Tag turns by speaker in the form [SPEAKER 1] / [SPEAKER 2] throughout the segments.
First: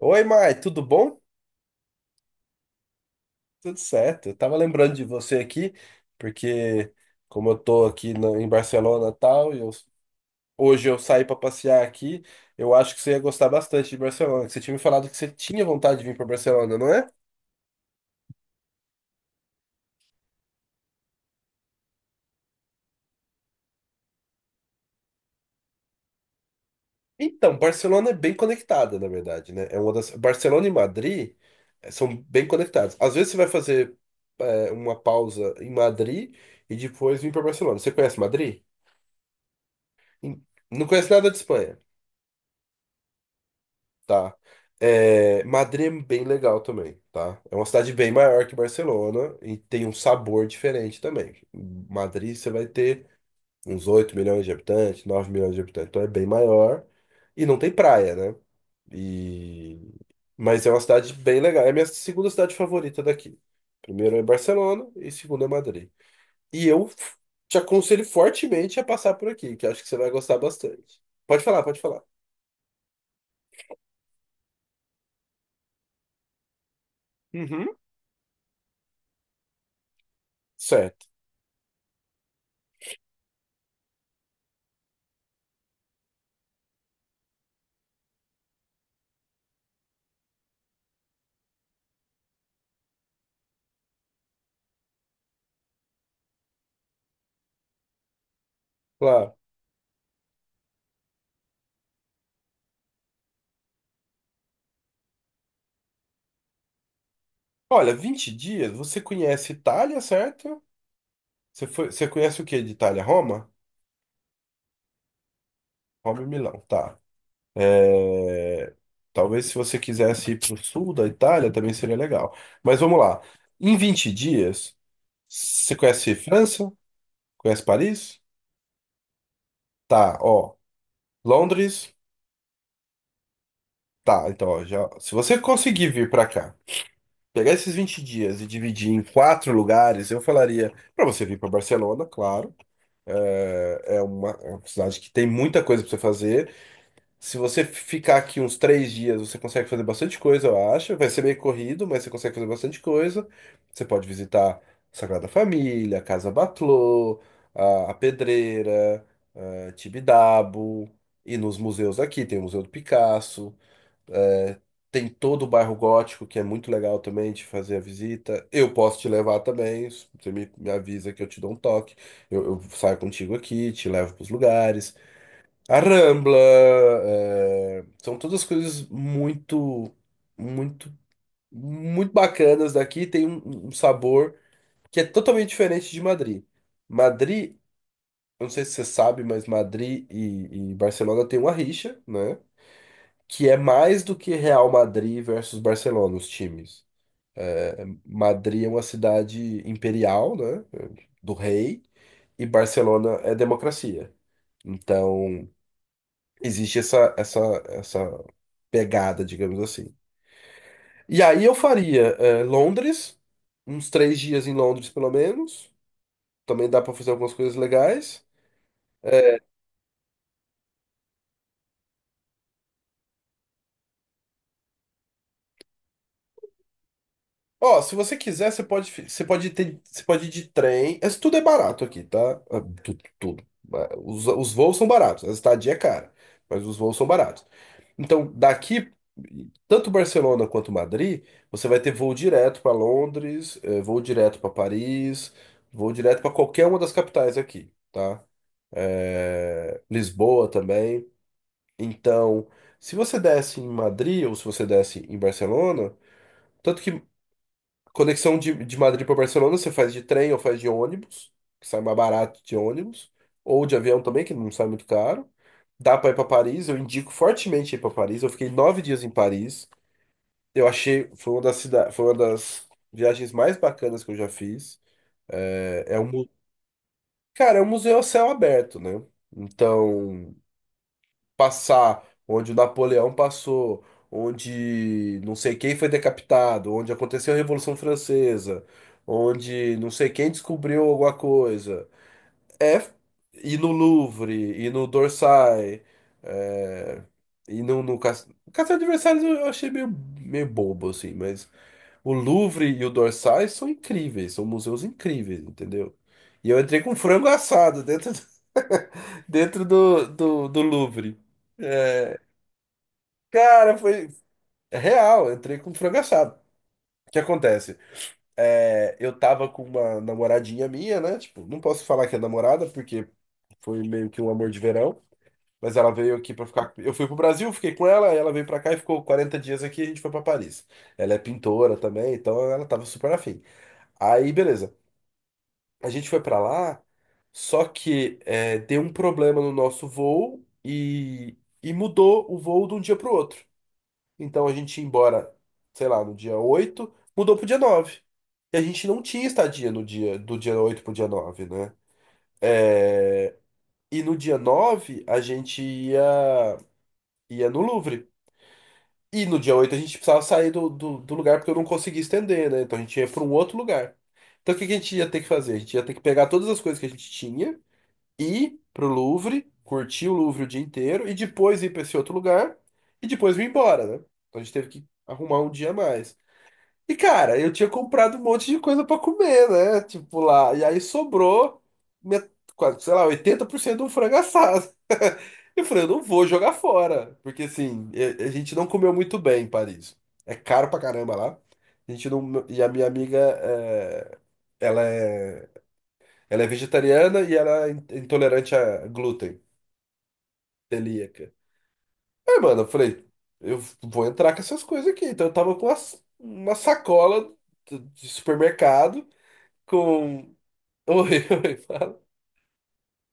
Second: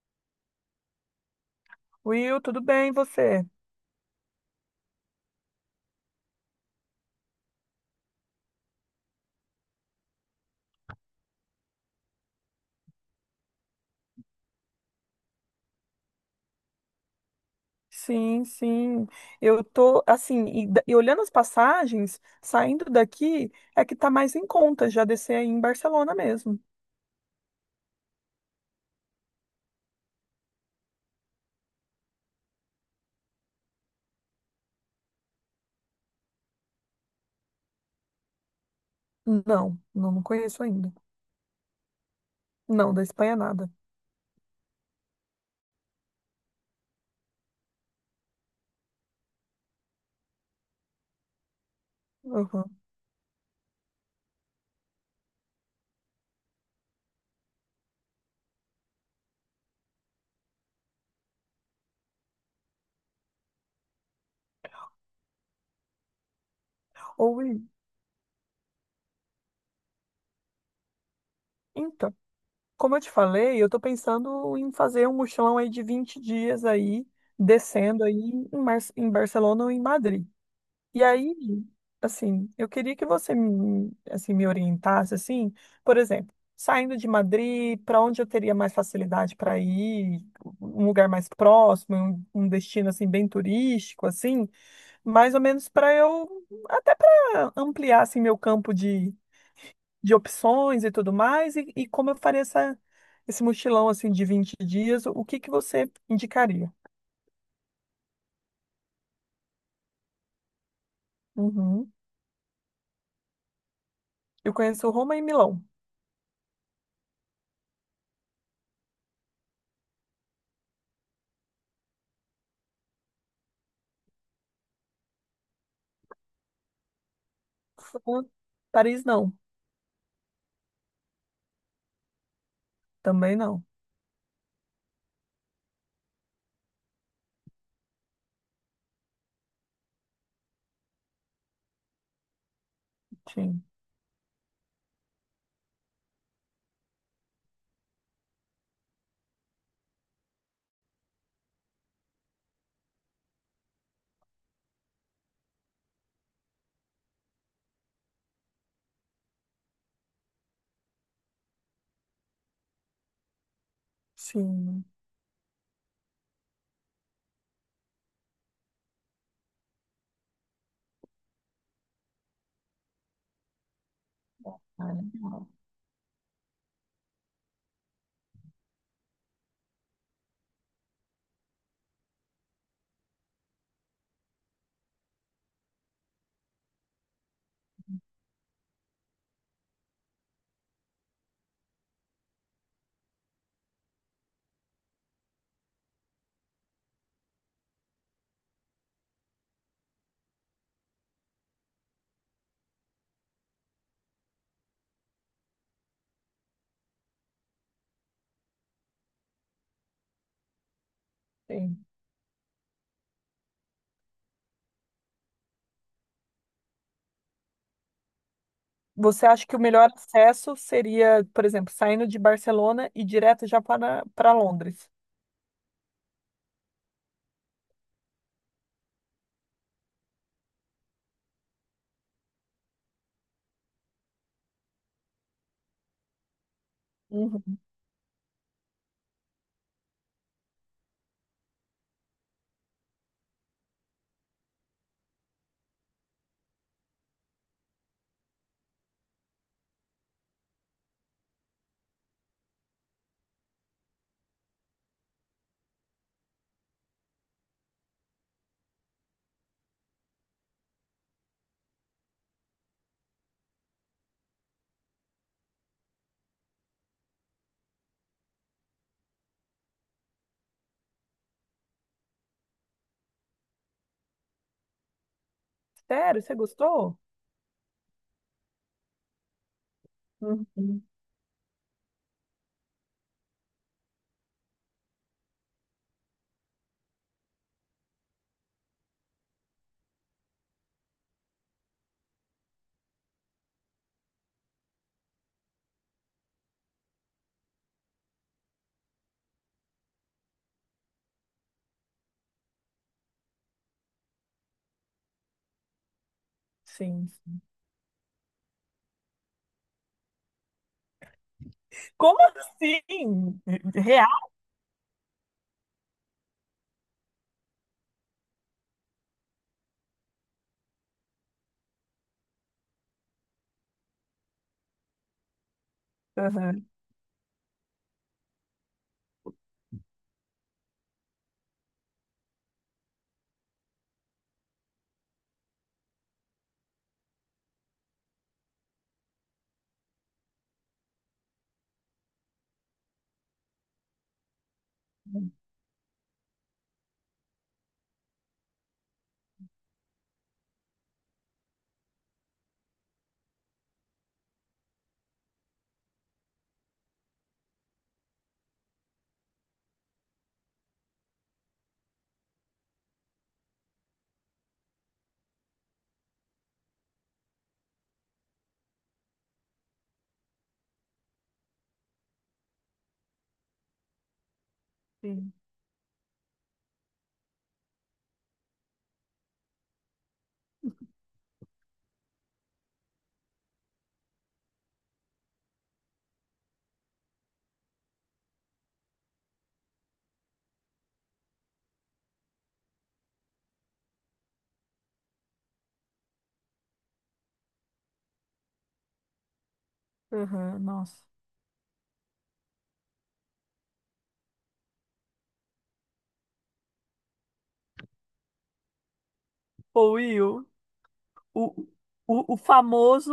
[SPEAKER 1] Oi, Mai, tudo bom?
[SPEAKER 2] Will, tudo bem, e você?
[SPEAKER 1] Tudo certo. Eu tava lembrando de você aqui, porque como eu tô aqui em Barcelona e tal, hoje eu saí para passear aqui, eu acho que você ia gostar bastante de Barcelona. Que Você tinha me falado que você tinha vontade de vir para Barcelona, não é?
[SPEAKER 2] Sim, sim. Eu tô assim, e olhando as passagens, saindo daqui, é que tá mais em conta já descer aí em Barcelona mesmo.
[SPEAKER 1] Então, Barcelona é bem conectada, na verdade, né? É uma das. Barcelona e Madrid são bem conectados. Às vezes você vai fazer uma pausa em Madrid e depois vir para Barcelona. Você conhece Madrid?
[SPEAKER 2] Não, não
[SPEAKER 1] Em-
[SPEAKER 2] conheço
[SPEAKER 1] Não
[SPEAKER 2] ainda.
[SPEAKER 1] conhece nada de Espanha.
[SPEAKER 2] Não, da Espanha nada.
[SPEAKER 1] Tá. É, Madrid é bem legal também, tá? É uma cidade bem maior que Barcelona e tem um sabor diferente também. Madrid você vai
[SPEAKER 2] Uhum.
[SPEAKER 1] ter uns 8 milhões de habitantes, 9 milhões de habitantes, então é bem maior e não tem praia, né? E. Mas é uma cidade bem legal. É a minha segunda cidade favorita daqui. Primeiro é Barcelona e segundo é Madrid. E eu f-
[SPEAKER 2] Ou
[SPEAKER 1] Te
[SPEAKER 2] e-
[SPEAKER 1] aconselho fortemente a passar por aqui, que eu acho que você vai gostar bastante. Pode falar, pode falar.
[SPEAKER 2] então, como eu te falei, eu tô pensando em fazer um mochilão aí de 20 dias aí,
[SPEAKER 1] Uhum.
[SPEAKER 2] descendo aí em Barcelona ou em Madrid. E
[SPEAKER 1] Certo,
[SPEAKER 2] aí, assim, eu queria que você me, assim, me orientasse, assim, por exemplo, saindo de Madrid, para onde eu teria mais facilidade para ir, um lugar mais próximo, um destino assim bem turístico, assim, mais ou menos para eu até para ampliar assim meu campo
[SPEAKER 1] claro.
[SPEAKER 2] de opções e tudo mais, e como eu faria essa, esse mochilão assim de 20 dias, o que que você indicaria?
[SPEAKER 1] Olha, 20 dias, você conhece Itália, certo? Você foi,
[SPEAKER 2] Uhum.
[SPEAKER 1] você conhece o que de Itália? Roma?
[SPEAKER 2] Eu conheço Roma e Milão.
[SPEAKER 1] Roma e Milão, tá. É, Talvez se você quisesse ir para o sul da Itália também seria legal. Mas vamos lá. Em 20 dias, você conhece França? Conhece Paris?
[SPEAKER 2] Fran- Paris não,
[SPEAKER 1] Tá, ó. Londres?
[SPEAKER 2] também não.
[SPEAKER 1] Tá, então, ó, já, se você conseguir vir para cá, pegar esses 20 dias e dividir em quatro lugares, eu falaria para você vir para Barcelona, claro.
[SPEAKER 2] Sim,
[SPEAKER 1] É uma cidade que tem muita coisa para você fazer. Se você ficar aqui uns 3 dias, você consegue fazer bastante coisa, eu acho. Vai ser meio corrido, mas você consegue fazer bastante coisa. Você pode visitar Sagrada Família, Casa Batlló, a Pedreira, a Tibidabo, e nos museus aqui. Tem o Museu do Picasso,
[SPEAKER 2] sim,
[SPEAKER 1] tem todo o bairro gótico, que é muito legal também de fazer a visita. Eu posso te levar também. Você me avisa que eu te dou um toque. Eu saio contigo aqui, te levo para os lugares.
[SPEAKER 2] cara,
[SPEAKER 1] A Rambla, são todas coisas muito, muito, muito bacanas daqui. Tem um sabor que é totalmente diferente de Madrid. Madrid, eu não sei se você sabe, mas Madrid e Barcelona tem uma rixa, né? Que é mais do que Real Madrid versus Barcelona, os times. Madrid é uma cidade imperial, né? Do rei, e Barcelona é democracia. Então. Existe essa pegada, digamos assim. E aí eu
[SPEAKER 2] sim.
[SPEAKER 1] faria Londres, uns 3 dias em Londres pelo menos. Também dá para fazer algumas coisas legais.
[SPEAKER 2] Você
[SPEAKER 1] Eh,
[SPEAKER 2] acha que o melhor acesso seria, por exemplo, saindo de Barcelona e direto já para, para Londres?
[SPEAKER 1] Ó, se você quiser, você pode ter, você pode ir de trem. Isso tudo é barato aqui, tá? Ah, tudo, tudo. Ah, Os voos são baratos, a estadia é cara, mas os voos são baratos.
[SPEAKER 2] Uhum.
[SPEAKER 1] Então, daqui, tanto Barcelona quanto Madrid, você vai ter voo direto para Londres, voo direto para Paris, voo direto para qualquer uma das capitais aqui, tá? Lisboa também. Então, se você desce em Madrid ou se você desce em Barcelona, tanto que conexão de Madrid para Barcelona você faz de trem ou faz de ônibus, que sai mais barato de ônibus, ou de avião também, que não sai muito caro. Dá para ir para Paris, eu indico fortemente ir para Paris. Eu fiquei 9 dias em Paris. Eu achei, foi uma das viagens mais bacanas que eu já fiz. É, é um,
[SPEAKER 2] Sério,
[SPEAKER 1] mu-
[SPEAKER 2] você gostou?
[SPEAKER 1] Cara, é um museu a céu aberto, né? Então,
[SPEAKER 2] Uhum.
[SPEAKER 1] passar onde o Napoleão passou, onde não sei quem foi decapitado, onde aconteceu a Revolução Francesa, onde não sei quem descobriu alguma coisa. É ir no Louvre, ir no Dorsay, é, ir no Castelo de Versalhes eu achei meio, meio bobo, assim, mas o Louvre e o Dorsais são incríveis, são museus incríveis, entendeu? E eu entrei com
[SPEAKER 2] Sim.
[SPEAKER 1] frango
[SPEAKER 2] sim.
[SPEAKER 1] assado dentro do, dentro do Louvre. É,
[SPEAKER 2] Como assim?
[SPEAKER 1] Cara, foi
[SPEAKER 2] Real?
[SPEAKER 1] é real, eu entrei com frango assado. O que acontece? É, eu tava com uma namoradinha minha, né? Tipo, não posso falar que é namorada, porque foi meio que um amor de verão. Mas ela veio aqui pra
[SPEAKER 2] Aham.
[SPEAKER 1] ficar. Eu fui pro Brasil, fiquei com ela, ela veio pra cá e ficou 40 dias aqui, a gente foi pra Paris. Ela é pintora também, então ela tava super afim. Aí, beleza. A gente foi pra lá, só que deu um problema no nosso voo e mudou o voo de um dia pro outro. Então a gente ia embora, sei lá, no dia 8 mudou pro dia 9. E a gente não tinha estadia no dia 8 pro dia nove, né? E no dia 9 a gente ia no Louvre. E no dia 8 a gente precisava sair do lugar porque eu não conseguia estender, né? Então a gente ia pra um outro lugar. Então o que que a gente ia ter que fazer? A gente ia ter que pegar todas as coisas que a gente tinha ir pro Louvre, curtir o Louvre o dia inteiro e depois ir para esse outro lugar e depois vir embora, né? Então a gente teve que
[SPEAKER 2] Sim.
[SPEAKER 1] arrumar um dia a mais. E cara, eu tinha comprado um monte de coisa para comer, né? Tipo lá, e aí sobrou met- quase, sei lá, 80% de um frango assado. Eu falei, eu não vou jogar fora, porque assim, a gente não comeu muito bem em Paris. É caro pra caramba lá. A gente não, e a minha amiga, é, ela é, ela é vegetariana e ela é intolerante a glúten.
[SPEAKER 2] Aham, nossa.
[SPEAKER 1] Celíaca. Aí, mano, eu falei, eu vou entrar com essas coisas aqui. Então eu tava com uma sacola de supermercado
[SPEAKER 2] Ô,
[SPEAKER 1] com.
[SPEAKER 2] Will,
[SPEAKER 1] Oi, oi,
[SPEAKER 2] o,
[SPEAKER 1] fala.
[SPEAKER 2] o famoso,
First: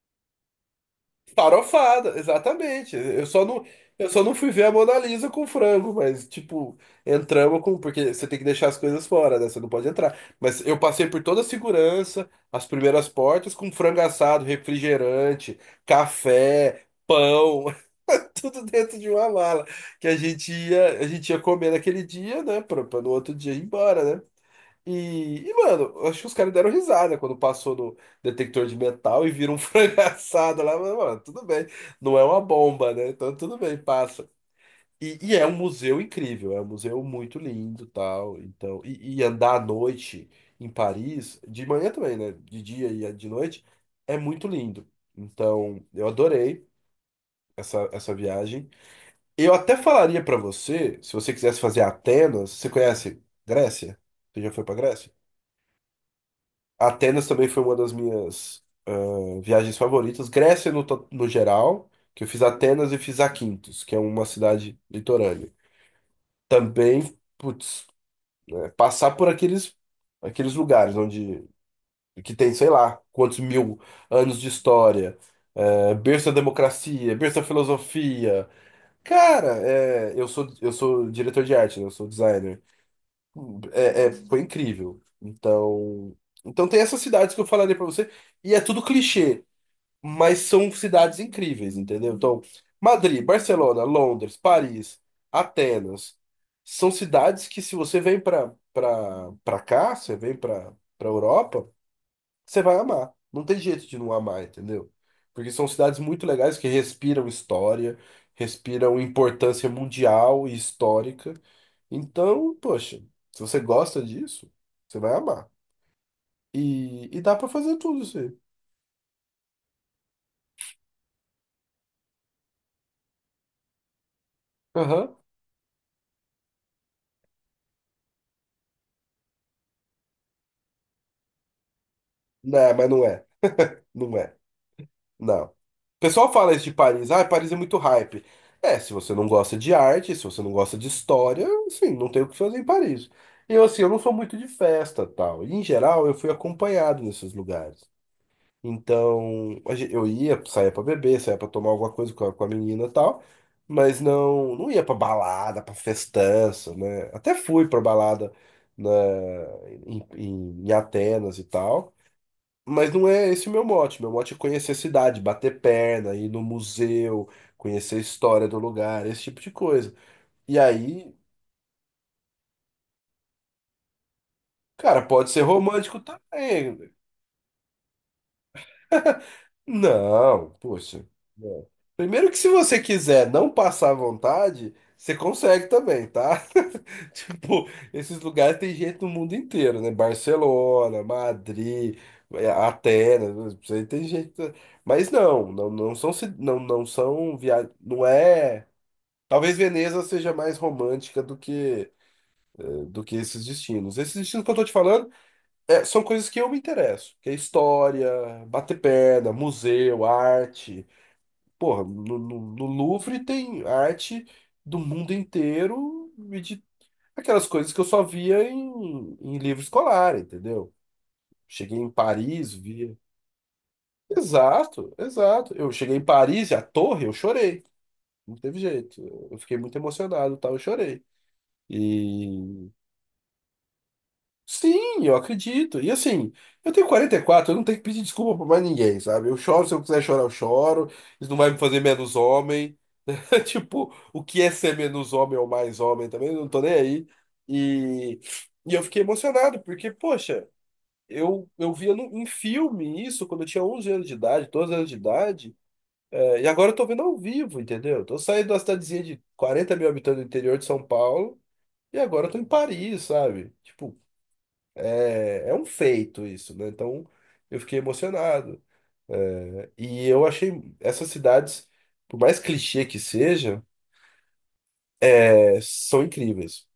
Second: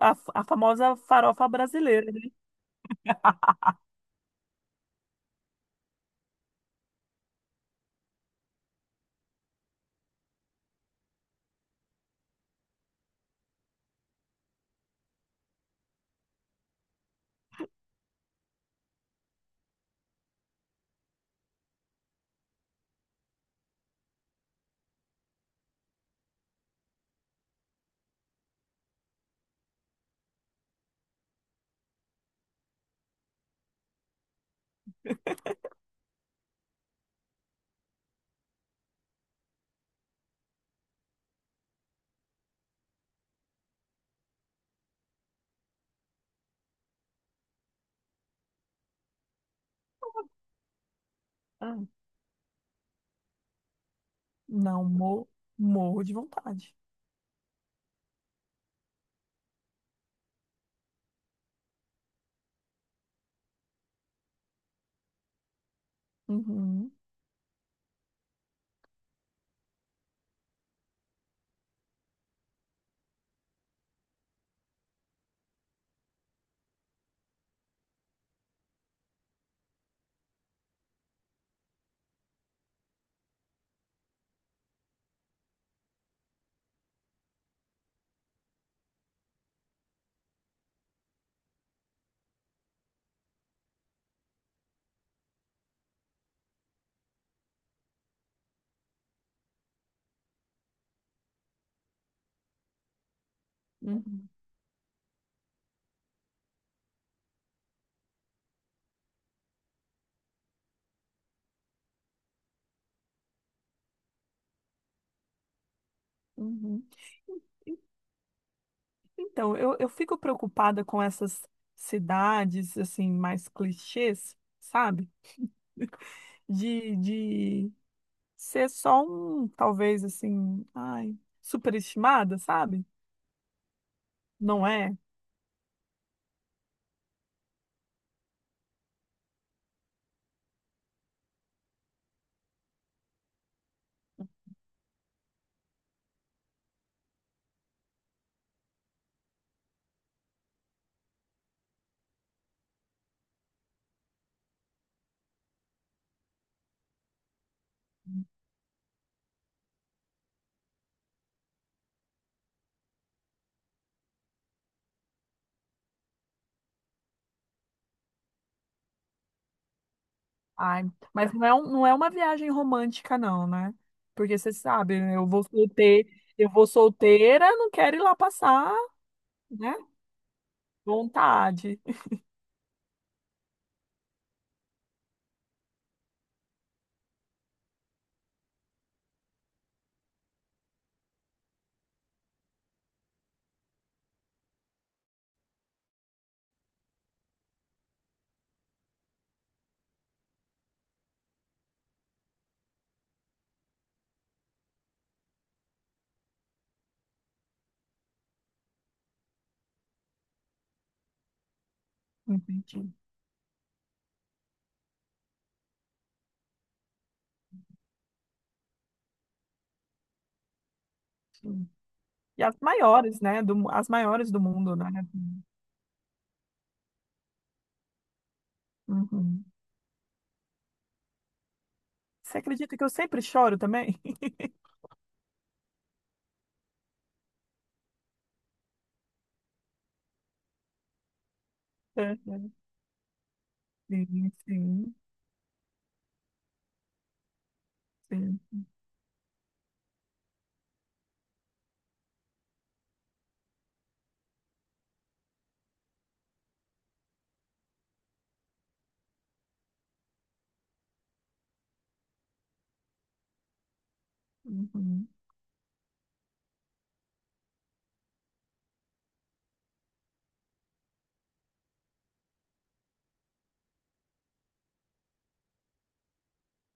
[SPEAKER 2] a famosa farofa brasileira,
[SPEAKER 1] Farofada,
[SPEAKER 2] né?
[SPEAKER 1] exatamente. Eu só não, eu só não fui ver a Mona Lisa com frango, mas, tipo, entramos com. Porque você tem que deixar as coisas fora, né? Você não pode entrar. Mas eu passei por toda a segurança, as primeiras portas, com frango assado, refrigerante, café, pão, tudo dentro de uma mala. Que a gente ia comer naquele dia, né? Pra, pra no outro dia ir embora, né? E, mano, eu acho que os caras deram risada quando passou no detector de metal e viram um frango assado lá. Mas, mano, tudo bem. Não é uma bomba, né? Então tudo bem, passa. E é um museu incrível, é um museu muito lindo, tal. Então, e andar à noite em Paris, de manhã também, né? De dia e de noite, é muito lindo. Então, eu adorei essa viagem. Eu até falaria pra você, se você quisesse fazer Atenas, você conhece Grécia? Você já foi pra
[SPEAKER 2] Não,
[SPEAKER 1] Grécia?
[SPEAKER 2] morro de vontade.
[SPEAKER 1] Atenas também foi uma das minhas viagens favoritas. Grécia no geral, que eu fiz Atenas e fiz Aquintos, que é uma cidade litorânea.
[SPEAKER 2] Uhum,
[SPEAKER 1] Também, putz, é, passar por aqueles, aqueles lugares onde que tem, sei lá, quantos mil anos de história, é, berço da democracia, berço da filosofia. Cara, é, eu sou diretor de arte, né? Eu sou designer. Foi incrível. Então, então tem essas cidades que eu falarei pra você, e é tudo clichê, mas são cidades incríveis, entendeu? Então, Madrid, Barcelona, Londres, Paris, Atenas, são cidades que se você vem pra para para cá, você vem pra para Europa, você vai amar. Não tem jeito de não
[SPEAKER 2] uhum,
[SPEAKER 1] amar, entendeu? Porque são cidades muito legais que respiram história, respiram importância mundial e histórica. Então, poxa, se você gosta disso, você vai amar.
[SPEAKER 2] uhum.
[SPEAKER 1] E dá pra fazer tudo isso aí.
[SPEAKER 2] Então, eu fico preocupada com essas cidades, assim, mais clichês, sabe?
[SPEAKER 1] Aham.
[SPEAKER 2] De ser só um, talvez, assim, ai, superestimada,
[SPEAKER 1] Não, é,
[SPEAKER 2] sabe?
[SPEAKER 1] mas não é. Não é.
[SPEAKER 2] Não é?
[SPEAKER 1] Não. O pessoal fala isso de Paris, ah, Paris é muito hype. É, se você não gosta de arte, se você não gosta de história, assim, não tem o que fazer em Paris. E eu, assim, eu não sou muito de festa, tal. E, em geral, eu fui acompanhado nesses lugares. Então, eu ia, saía pra beber, saía pra tomar alguma coisa com a menina, e tal, mas não, não ia pra balada, pra festança, né? Até fui pra balada na, em, em em Atenas e tal. Mas não é esse o meu mote. Meu mote é conhecer a cidade, bater perna, ir no museu, conhecer a história do lugar, esse tipo de coisa. E
[SPEAKER 2] Ai,
[SPEAKER 1] aí,
[SPEAKER 2] não é uma viagem romântica, não, né? Porque você sabe,
[SPEAKER 1] cara,
[SPEAKER 2] né,
[SPEAKER 1] pode ser romântico
[SPEAKER 2] eu vou
[SPEAKER 1] também.
[SPEAKER 2] solteira, não quero ir lá passar, né?
[SPEAKER 1] Não, poxa. Não.
[SPEAKER 2] Vontade.
[SPEAKER 1] Primeiro que se você quiser não passar vontade, você consegue também, tá? Tipo, esses lugares tem gente no mundo inteiro, né? Barcelona, Madrid, Atenas, isso aí tem gente. Mas não, não, não são, ci- não, não são viagens. Não é. Talvez Veneza seja mais romântica do que esses destinos. Esses destinos que eu tô te falando são coisas que eu me interesso, que é história, bater perna, museu, arte. Porra, no
[SPEAKER 2] Entendi.
[SPEAKER 1] Louvre tem arte do mundo inteiro e de aquelas coisas que eu só via em livro escolar, entendeu? Cheguei em
[SPEAKER 2] E
[SPEAKER 1] Paris,
[SPEAKER 2] as
[SPEAKER 1] via.
[SPEAKER 2] maiores, né? Do, as maiores do mundo, né?
[SPEAKER 1] Exato,
[SPEAKER 2] Assim.
[SPEAKER 1] exato. Eu cheguei em Paris e a torre, eu chorei. Não teve jeito. Eu
[SPEAKER 2] Uhum.
[SPEAKER 1] fiquei muito emocionado, e tal, eu chorei.
[SPEAKER 2] Você
[SPEAKER 1] E
[SPEAKER 2] acredita que eu sempre choro também?
[SPEAKER 1] sim, eu acredito. E assim, eu tenho 44, eu não tenho que pedir desculpa pra mais ninguém, sabe? Eu choro, se eu quiser chorar, eu choro. Isso não vai me fazer
[SPEAKER 2] É,
[SPEAKER 1] menos
[SPEAKER 2] é.
[SPEAKER 1] homem. Tipo, o
[SPEAKER 2] Sim,
[SPEAKER 1] que é ser
[SPEAKER 2] sim,
[SPEAKER 1] menos homem ou mais homem também, eu não tô nem aí. E,
[SPEAKER 2] sim.
[SPEAKER 1] e eu fiquei emocionado, porque, poxa, eu via em filme isso quando eu tinha 11 anos de idade, 12 anos de idade, é, e agora eu tô vendo ao vivo, entendeu? Eu tô saindo da cidadezinha de 40 mil habitantes do interior de São Paulo, e agora eu tô em Paris, sabe? Tipo,
[SPEAKER 2] Uhum.
[SPEAKER 1] é um feito isso, né? Então eu fiquei emocionado. E eu achei essas cidades, por mais clichê que seja, é, são incríveis.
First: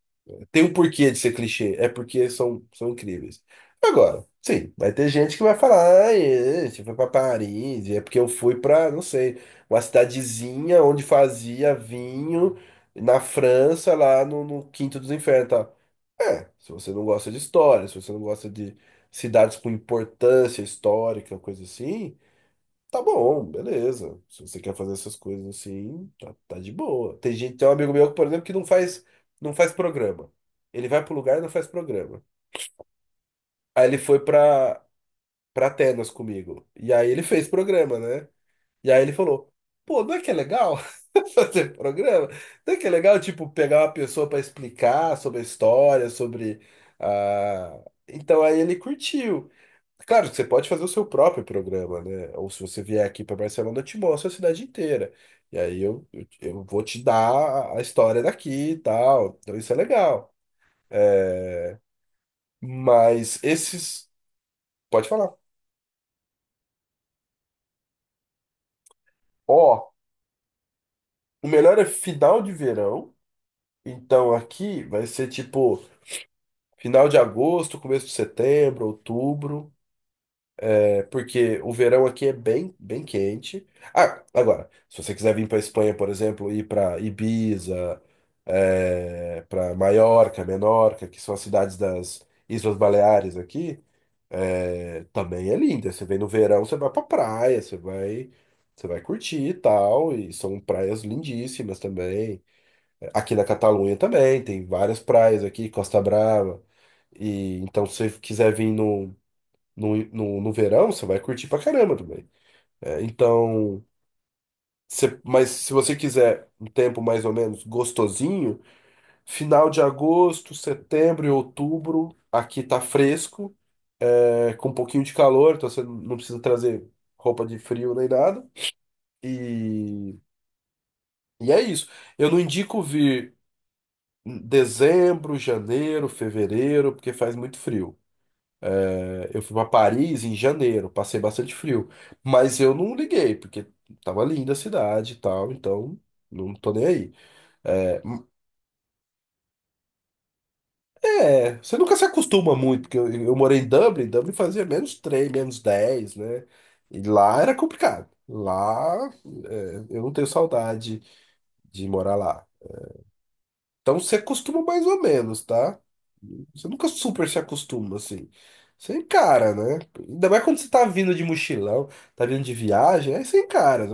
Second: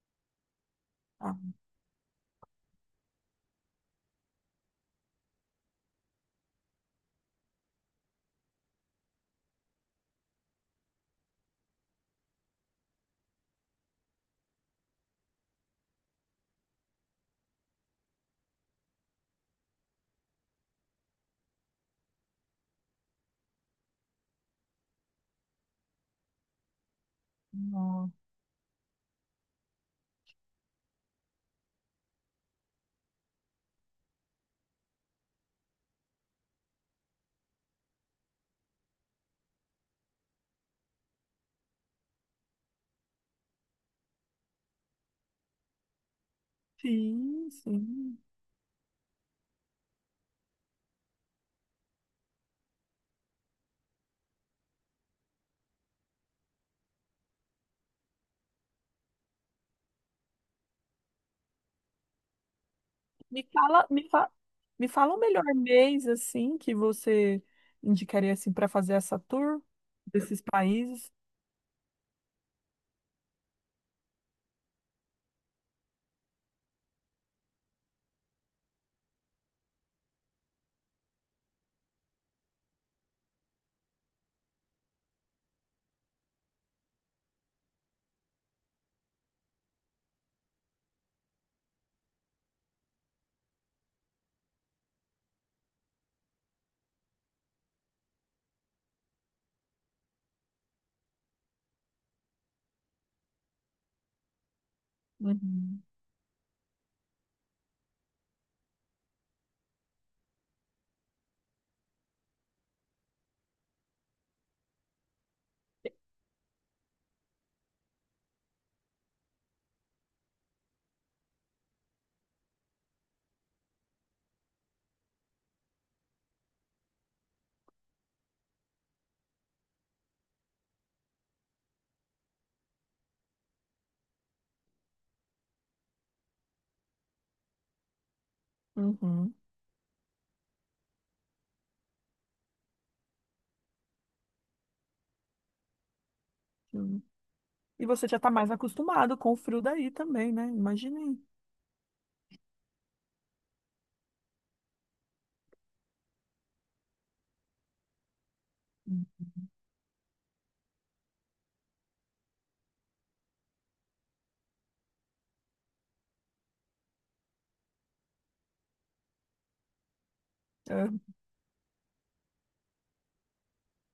[SPEAKER 1] Tem um porquê de ser
[SPEAKER 2] Ah,
[SPEAKER 1] clichê, é porque são, são incríveis. Agora, sim, vai ter gente que vai falar, ah, é, você foi pra Paris, é porque eu fui pra, não sei, uma cidadezinha onde fazia vinho na França, lá no, no Quinto dos Infernos, tal. É, se você não gosta de história, se você não gosta de cidades com importância histórica, coisa assim, tá bom, beleza. Se você quer fazer essas coisas assim, tá de boa. Tem gente, tem um amigo meu, por
[SPEAKER 2] nossa.
[SPEAKER 1] exemplo, que não faz, não faz programa. Ele vai pro lugar e não faz programa. Aí pra Atenas comigo. E aí ele fez programa, né? E aí ele falou: pô, não é que é legal fazer programa? Não é que é legal, tipo, pegar uma pessoa para explicar sobre a história, sobre.
[SPEAKER 2] Sim,
[SPEAKER 1] Ah...
[SPEAKER 2] sim.
[SPEAKER 1] Então aí ele curtiu. Claro que você pode fazer o seu próprio programa, né? Ou se você vier aqui para Barcelona, eu te mostro a cidade inteira. E aí eu vou te dar a história daqui e tal. Então isso é legal. Mas
[SPEAKER 2] Me fala,
[SPEAKER 1] esses.
[SPEAKER 2] me
[SPEAKER 1] Pode
[SPEAKER 2] fala o
[SPEAKER 1] falar.
[SPEAKER 2] melhor mês assim que você indicaria assim para fazer essa
[SPEAKER 1] Ó,
[SPEAKER 2] tour desses países.
[SPEAKER 1] o melhor é final de verão. Então aqui vai ser tipo. Final de agosto, começo de setembro, outubro, é, porque o verão aqui é bem, bem quente. Ah, agora, se você quiser vir para Espanha, por exemplo, ir para Ibiza, é, para Maiorca, Menorca, que são as cidades das Islas Baleares aqui, é, também é linda. Você vem no verão, você vai para praia, você vai curtir e tal, e são praias lindíssimas também. Aqui na Catalunha também, tem várias praias aqui,
[SPEAKER 2] Uhum.
[SPEAKER 1] Costa Brava. E então, se você quiser vir no verão, você vai curtir pra caramba também. É, então, você- mas se você quiser um tempo mais ou menos gostosinho, final de agosto, setembro e outubro, aqui tá fresco, é, com um pouquinho de calor, então você não precisa trazer roupa de frio nem nada. E, e é isso. Eu não indico vir. Dezembro, janeiro, fevereiro, porque faz muito frio. É,
[SPEAKER 2] Uhum.
[SPEAKER 1] eu fui para Paris em janeiro, passei bastante frio, mas eu não liguei, porque tava linda a cidade e tal, então não tô nem
[SPEAKER 2] Sim.
[SPEAKER 1] aí.
[SPEAKER 2] E
[SPEAKER 1] É,
[SPEAKER 2] você já está mais acostumado com o frio daí também, né? Imaginei.
[SPEAKER 1] você nunca se acostuma muito, porque eu morei em Dublin, Dublin fazia menos 3 menos dez, né? E lá era complicado. Lá, é, eu não tenho saudade de morar lá. Então você acostuma mais ou menos, tá? Você nunca super se acostuma, assim. Você encara, né? Ainda mais quando você tá
[SPEAKER 2] É.
[SPEAKER 1] vindo de mochilão, tá vindo de viagem, aí você encara.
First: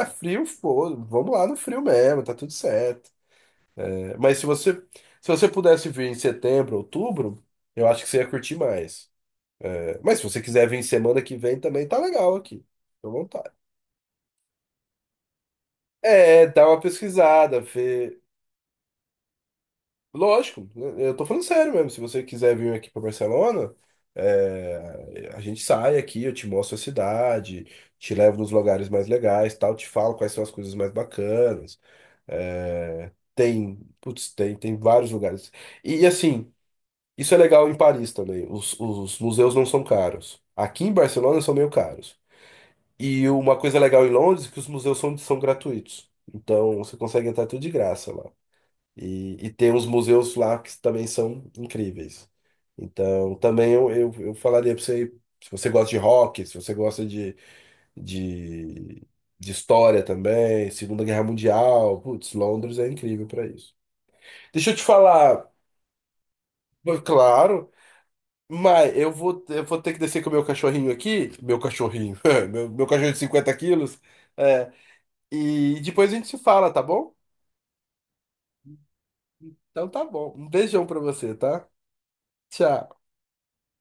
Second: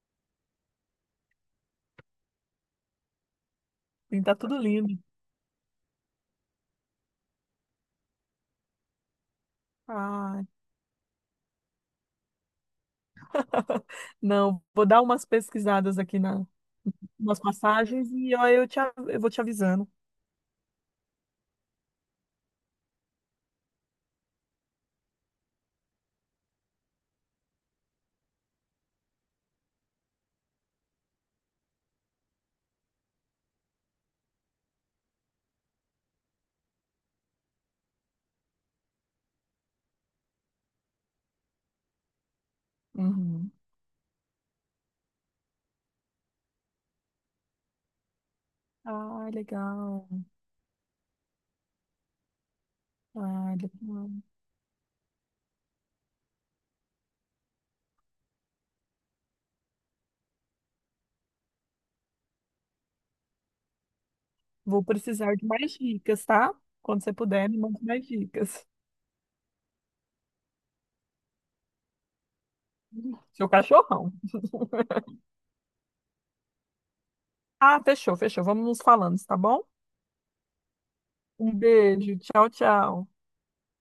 [SPEAKER 1] Ah, frio, foda, vamos lá no frio mesmo, tá tudo certo.
[SPEAKER 2] Sim, tá
[SPEAKER 1] Mas se
[SPEAKER 2] tudo lindo.
[SPEAKER 1] se você pudesse vir em setembro, outubro, eu acho que você ia curtir mais. É, mas se você
[SPEAKER 2] Ah,
[SPEAKER 1] quiser vir semana que vem também, tá legal aqui. Fica à vontade.
[SPEAKER 2] não, vou dar umas pesquisadas aqui
[SPEAKER 1] É,
[SPEAKER 2] na,
[SPEAKER 1] dá uma
[SPEAKER 2] nas
[SPEAKER 1] pesquisada,
[SPEAKER 2] passagens
[SPEAKER 1] vê.
[SPEAKER 2] e ó, eu vou te avisando.
[SPEAKER 1] Lógico, né? Eu tô falando sério mesmo. Se você quiser vir aqui para Barcelona, é, a gente sai aqui, eu te mostro a cidade, te levo nos lugares mais legais, tal, te falo quais são as coisas mais bacanas. É, tem vários lugares. Assim, isso é legal em Paris também. Os museus não são caros. Aqui em Barcelona são meio caros. E
[SPEAKER 2] Uhum.
[SPEAKER 1] uma coisa legal em Londres é que os museus são, são gratuitos. Então você consegue entrar tudo de graça lá.
[SPEAKER 2] Ah,
[SPEAKER 1] E tem uns
[SPEAKER 2] legal.
[SPEAKER 1] museus lá que também são incríveis. Então,
[SPEAKER 2] Ah,
[SPEAKER 1] também
[SPEAKER 2] legal.
[SPEAKER 1] eu falaria para você, se você gosta de rock, se você gosta de, de história também, Segunda Guerra Mundial, putz, Londres é incrível para isso. Deixa eu te
[SPEAKER 2] Vou precisar de
[SPEAKER 1] falar,
[SPEAKER 2] mais dicas, tá? Quando você puder, me
[SPEAKER 1] claro,
[SPEAKER 2] manda mais dicas.
[SPEAKER 1] mas eu vou ter que descer com o meu cachorrinho aqui, meu cachorrinho, meu cachorro de
[SPEAKER 2] Seu
[SPEAKER 1] 50 quilos,
[SPEAKER 2] cachorrão.
[SPEAKER 1] é, e depois a gente se fala, tá bom?
[SPEAKER 2] Ah, fechou, fechou. Vamos nos falando, tá bom?
[SPEAKER 1] Então tá bom. Um beijão para você,
[SPEAKER 2] Um
[SPEAKER 1] tá?
[SPEAKER 2] beijo. Tchau,
[SPEAKER 1] Tchau.
[SPEAKER 2] tchau.